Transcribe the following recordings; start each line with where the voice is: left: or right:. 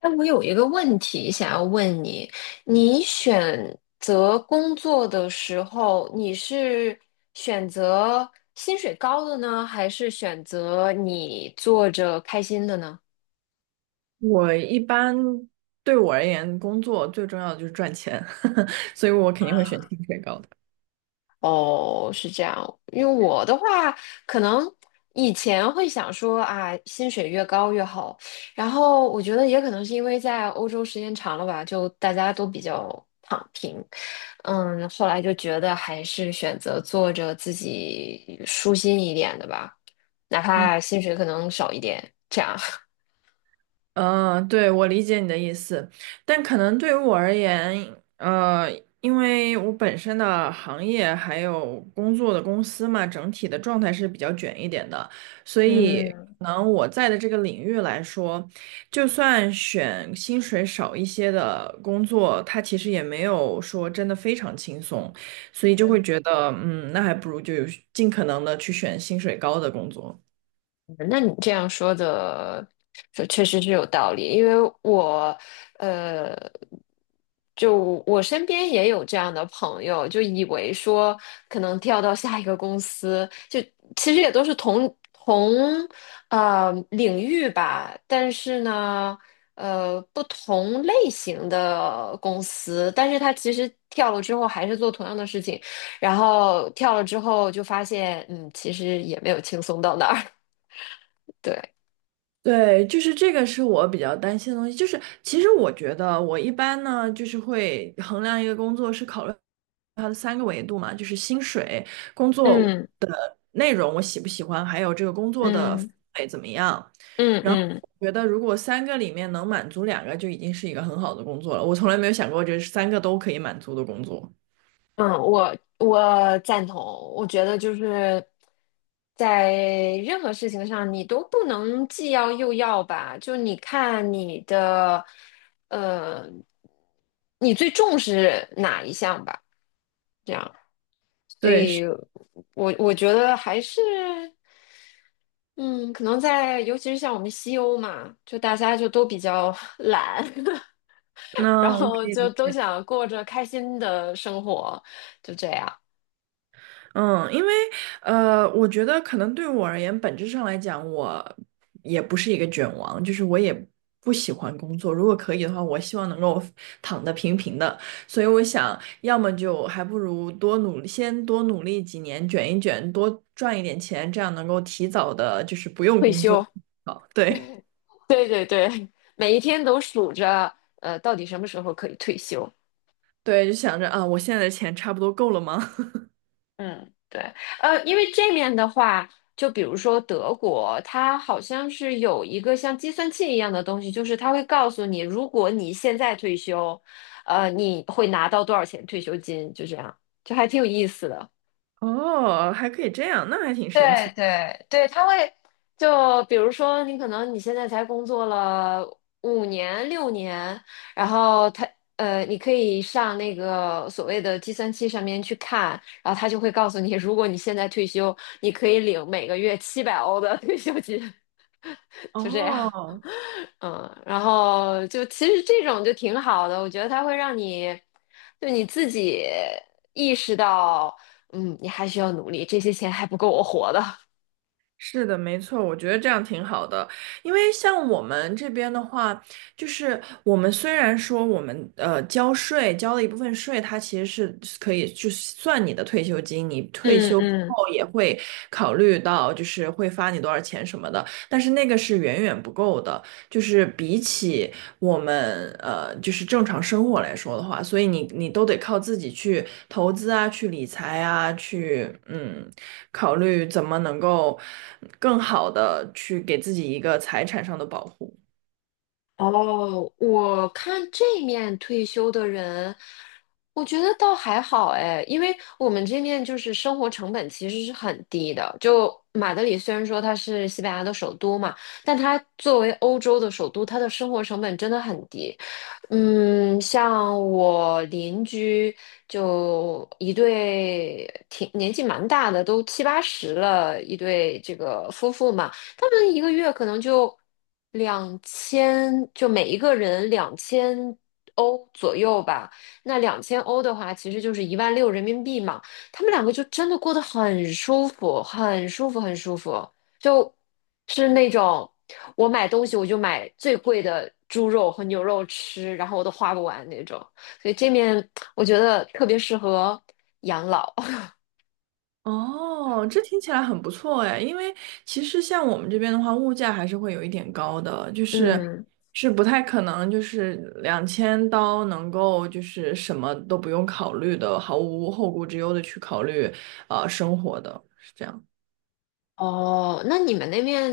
left: 哎，我有一个问题想要问你，你选择工作的时候，你是选择薪水高的呢，还是选择你做着开心的呢？
right: 我一般对我而言，工作最重要的就是赚钱，所以我肯定会选薪水高的。
left: 哦，是这样。因为我的话，可能以前会想说啊，薪水越高越好。然后我觉得也可能是因为在欧洲时间长了吧，就大家都比较躺平。嗯，后来就觉得还是选择做着自己舒心一点的吧，哪怕薪水可能少一点，这样。
right: 嗯，对，我理解你的意思，但可能对于我而言，因为我本身的行业还有工作的公司嘛，整体的状态是比较卷一点的，所 以
left: 嗯。
right: 可能我在的这个领域来说，就算选薪水少一些的工作，它其实也没有说真的非常轻松，所以就会觉得，那还不如就尽可能的去选薪水高的工作。
left: 那你这样说的，说确实是有道理，因为我，呃，就我身边也有这样的朋友，就以为说可能跳到下一个公司，就其实也都是同领域吧，但是呢，不同类型的公司，但是他其实跳了之后还是做同样的事情，然后跳了之后就发现，其实也没有轻松到哪儿，对。
right: 对，就是这个是我比较担心的东西。就是其实我觉得我一般呢，就是会衡量一个工作是考虑它的三个维度嘛，就是薪水、工作
left: 嗯
right: 的内容我喜不喜欢，还有这个工作的氛
left: 嗯
right: 围怎么样。
left: 嗯
right: 然后
left: 嗯
right: 我觉得如果三个里面能满足两个，就已经是一个很好的工作了。我从来没有想过这是三个都可以满足的工作。
left: 嗯，我赞同。我觉得就是在任何事情上，你都不能既要又要吧。就你看你的，呃，你最重视哪一项吧？这样，所
right: 对，是，
left: 以我觉得还是，嗯，可能在尤其是像我们西欧嘛，就大家就都比较 懒。然
right: 那我可
left: 后
right: 以理
left: 就都
right: 解。
left: 想过着开心的生活，就这样
right: 嗯，因为我觉得可能对我而言，本质上来讲，我也不是一个卷王，就是我也不喜欢工作。如果可以的话，我希望能够躺得平平的。所以我想，要么就还不如多努力先多努力几年，卷一卷，多赚一点钱，这样能够提早的，就是不用
left: 退
right: 工作。
left: 休。
right: 好，对
left: 对对对，每一天都数着，到底什么时候可以退休？
right: 对，就想着啊，我现在的钱差不多够了吗？
left: 嗯，对，因为这面的话，就比如说德国，它好像是有一个像计算器一样的东西，就是它会告诉你，如果你现在退休，你会拿到多少钱退休金，就这样，就还挺有意思的。
right: 哦，还可以这样，那还挺神奇
left: 对
right: 的。
left: 对对，他会就比如说，你可能你现在才工作了5年6年，然后你可以上那个所谓的计算器上面去看，然后他就会告诉你，如果你现在退休，你可以领每个月700欧的 退休金，就这样。
right: 哦，
left: 嗯，然后就其实这种就挺好的，我觉得它会让你就你自己意识到，你还需要努力，这些钱还不够我活的。
right: 是的，没错，我觉得这样挺好的，因为像我们这边的话，就是我们虽然说我们交税交了一部分税，它其实是可以就算你的退休金，你退
left: 嗯
right: 休之
left: 嗯，
right: 后也会考虑到就是会发你多少钱什么的，但是那个是远远不够的。就是比起我们就是正常生活来说的话，所以你都得靠自己去投资啊，去理财啊，去考虑怎么能够更好的去给自己一个财产上的保护。
left: 哦，我看这面退休的人，我觉得倒还好哎，因为我们这面就是生活成本其实是很低的。就马德里虽然说它是西班牙的首都嘛，但它作为欧洲的首都，它的生活成本真的很低。嗯，像我邻居就一对挺年纪蛮大的，都七八十了，一对这个夫妇嘛。他们一个月可能就两千，就每一个人两千欧左右吧。那两千欧的话，其实就是一万六人民币嘛。他们两个就真的过得很舒服，很舒服，很舒服，就是那种我买东西我就买最贵的猪肉和牛肉吃，然后我都花不完那种。所以这面我觉得特别适合养老。
right: 哦，这听起来很不错哎，因为其实像我们这边的话，物价还是会有一点高的，就 是
left: 嗯
right: 是不太可能就是2000刀能够就是什么都不用考虑的，毫无后顾之忧的去考虑生活的，是这样。
left: 哦，那你们那边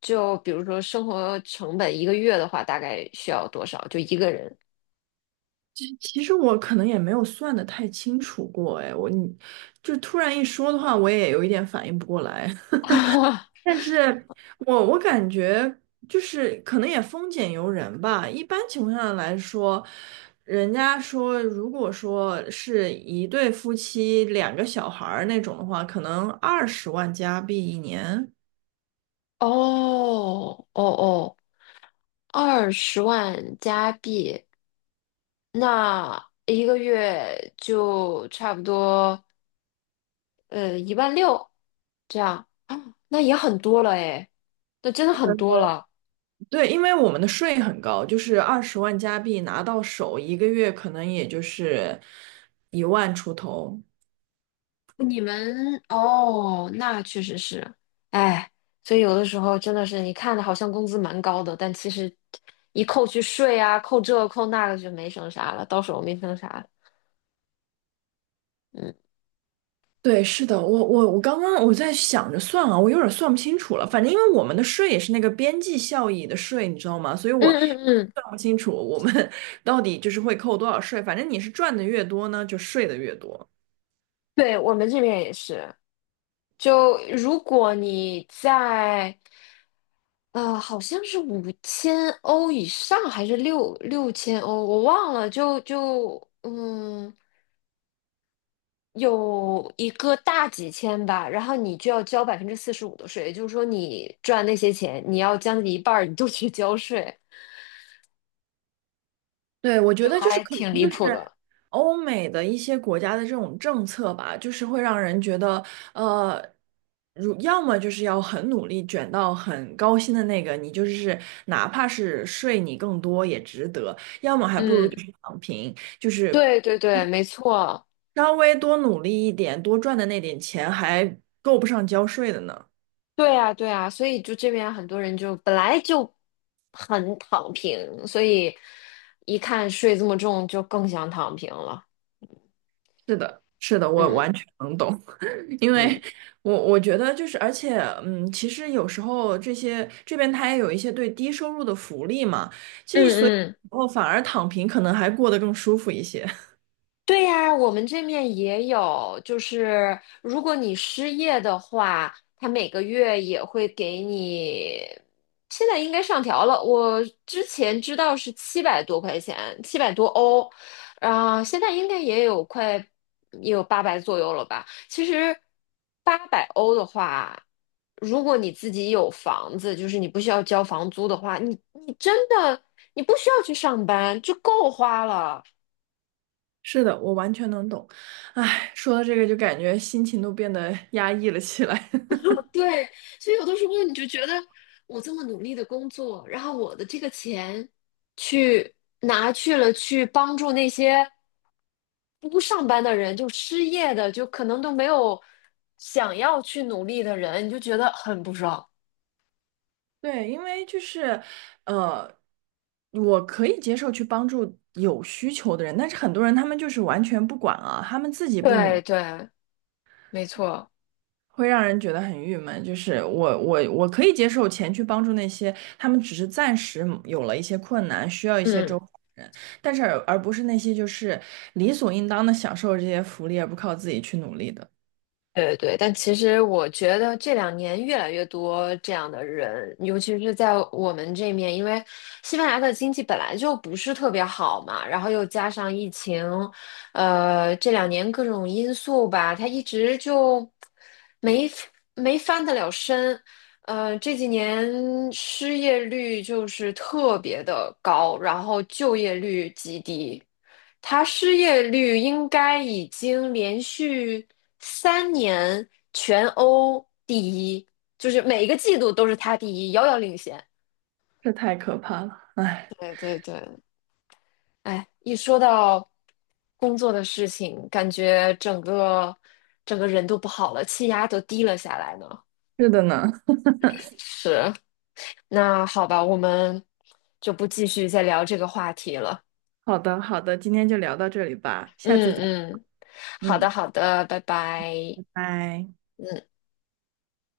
left: 就比如说生活成本一个月的话，大概需要多少？就一个人？
right: 其实我可能也没有算的太清楚过哎，你就突然一说的话，我也有一点反应不过来。但是我感觉就是可能也丰俭由人吧。一般情况下来说，人家说如果说是一对夫妻两个小孩儿那种的话，可能二十万加币一年。
left: 哦哦哦，20万加币，那一个月就差不多一万六这样啊，那也很多了诶，那真的很多了。
right: 对，因为我们的税很高，就是二十万加币拿到手，一个月可能也就是1万出头。
left: 你们哦，那确实是，哎，所以有的时候真的是，你看的好像工资蛮高的，但其实一扣去税啊，扣这扣那个就没剩啥了，到手没剩啥了嗯
right: 对，是的，我刚刚在想着算啊，我有点算不清楚了。反正因为我们的税也是那个边际效益的税，你知道吗？所以
left: 嗯
right: 我
left: 嗯嗯，
right: 算不清楚我们 到底就是会扣多少税。反正你是赚的越多呢，就税的越多。
left: 对，我们这边也是。就如果你在，好像是5000欧以上还是六千欧，我忘了。就有一个大几千吧，然后你就要交45%的税，也就是说你赚那些钱，你要将近一半儿你都去交税，
right: 对，我觉
left: 就
right: 得就是
left: 还
right: 可能
left: 挺离
right: 就
left: 谱
right: 是
left: 的。
right: 欧美的一些国家的这种政策吧，就是会让人觉得，呃，要么就是要很努力卷到很高薪的那个，你就是哪怕是税你更多也值得；要么还不如就
left: 嗯，
right: 是躺平，就是
left: 对对对，没错，
right: 稍微多努力一点，多赚的那点钱还够不上交税的呢。
left: 对啊对啊，所以就这边很多人就本来就很躺平，所以一看税这么重，就更想躺平了。
right: 是的，是的，我
left: 嗯
right: 完全能懂。因为
left: 嗯
right: 我觉得就是，而且其实有时候这些这边他也有一些对低收入的福利嘛，其实所以
left: 嗯嗯。
right: 哦，反而躺平可能还过得更舒服一些。
left: 对呀，我们这面也有，就是如果你失业的话，他每个月也会给你，现在应该上调了，我之前知道是700多块钱，700多欧，啊、现在应该也有八百左右了吧？其实800欧的话，如果你自己有房子，就是你不需要交房租的话，你真的你不需要去上班，就够花了。
right: 是的，我完全能懂。唉，说到这个就感觉心情都变得 压抑了起来。
left: 对，所以有的时候你就觉得我这么努力的工作，然后我的这个钱去拿去了去帮助那些不上班的人，就失业的，就可能都没有想要去努力的人，你就觉得很不爽。
right: 对，因为就是，呃，我可以接受去帮助有需求的人，但是很多人他们就是完全不管啊，他们自己不努
left: 对
right: 力，
left: 对，没错，
right: 会让人觉得很郁闷，就是我可以接受钱去帮助那些他们只是暂时有了一些困难，需要一些
left: 嗯。
right: 周的人，但是而不是那些就是理所应当的享受这些福利而不靠自己去努力的，
left: 对对，但其实我觉得这两年越来越多这样的人，尤其是在我们这面，因为西班牙的经济本来就不是特别好嘛，然后又加上疫情，这两年各种因素吧，它一直就没没翻得了身，这几年失业率就是特别的高，然后就业率极低。他失业率应该已经连续3年全欧第一，就是每一个季度都是他第一，遥遥领先。
right: 这太可怕了。哎，
left: 对对对，哎，一说到工作的事情，感觉整个人都不好了，气压都低了下来呢。
right: 是的呢。
left: 是，那好吧，我们就不继续再聊这个话题了。
right: 好的好的，今天就聊到这里吧，下次再，
left: 嗯嗯，好的
right: 嗯，
left: 好的，拜拜。
right: 拜拜。
left: 嗯。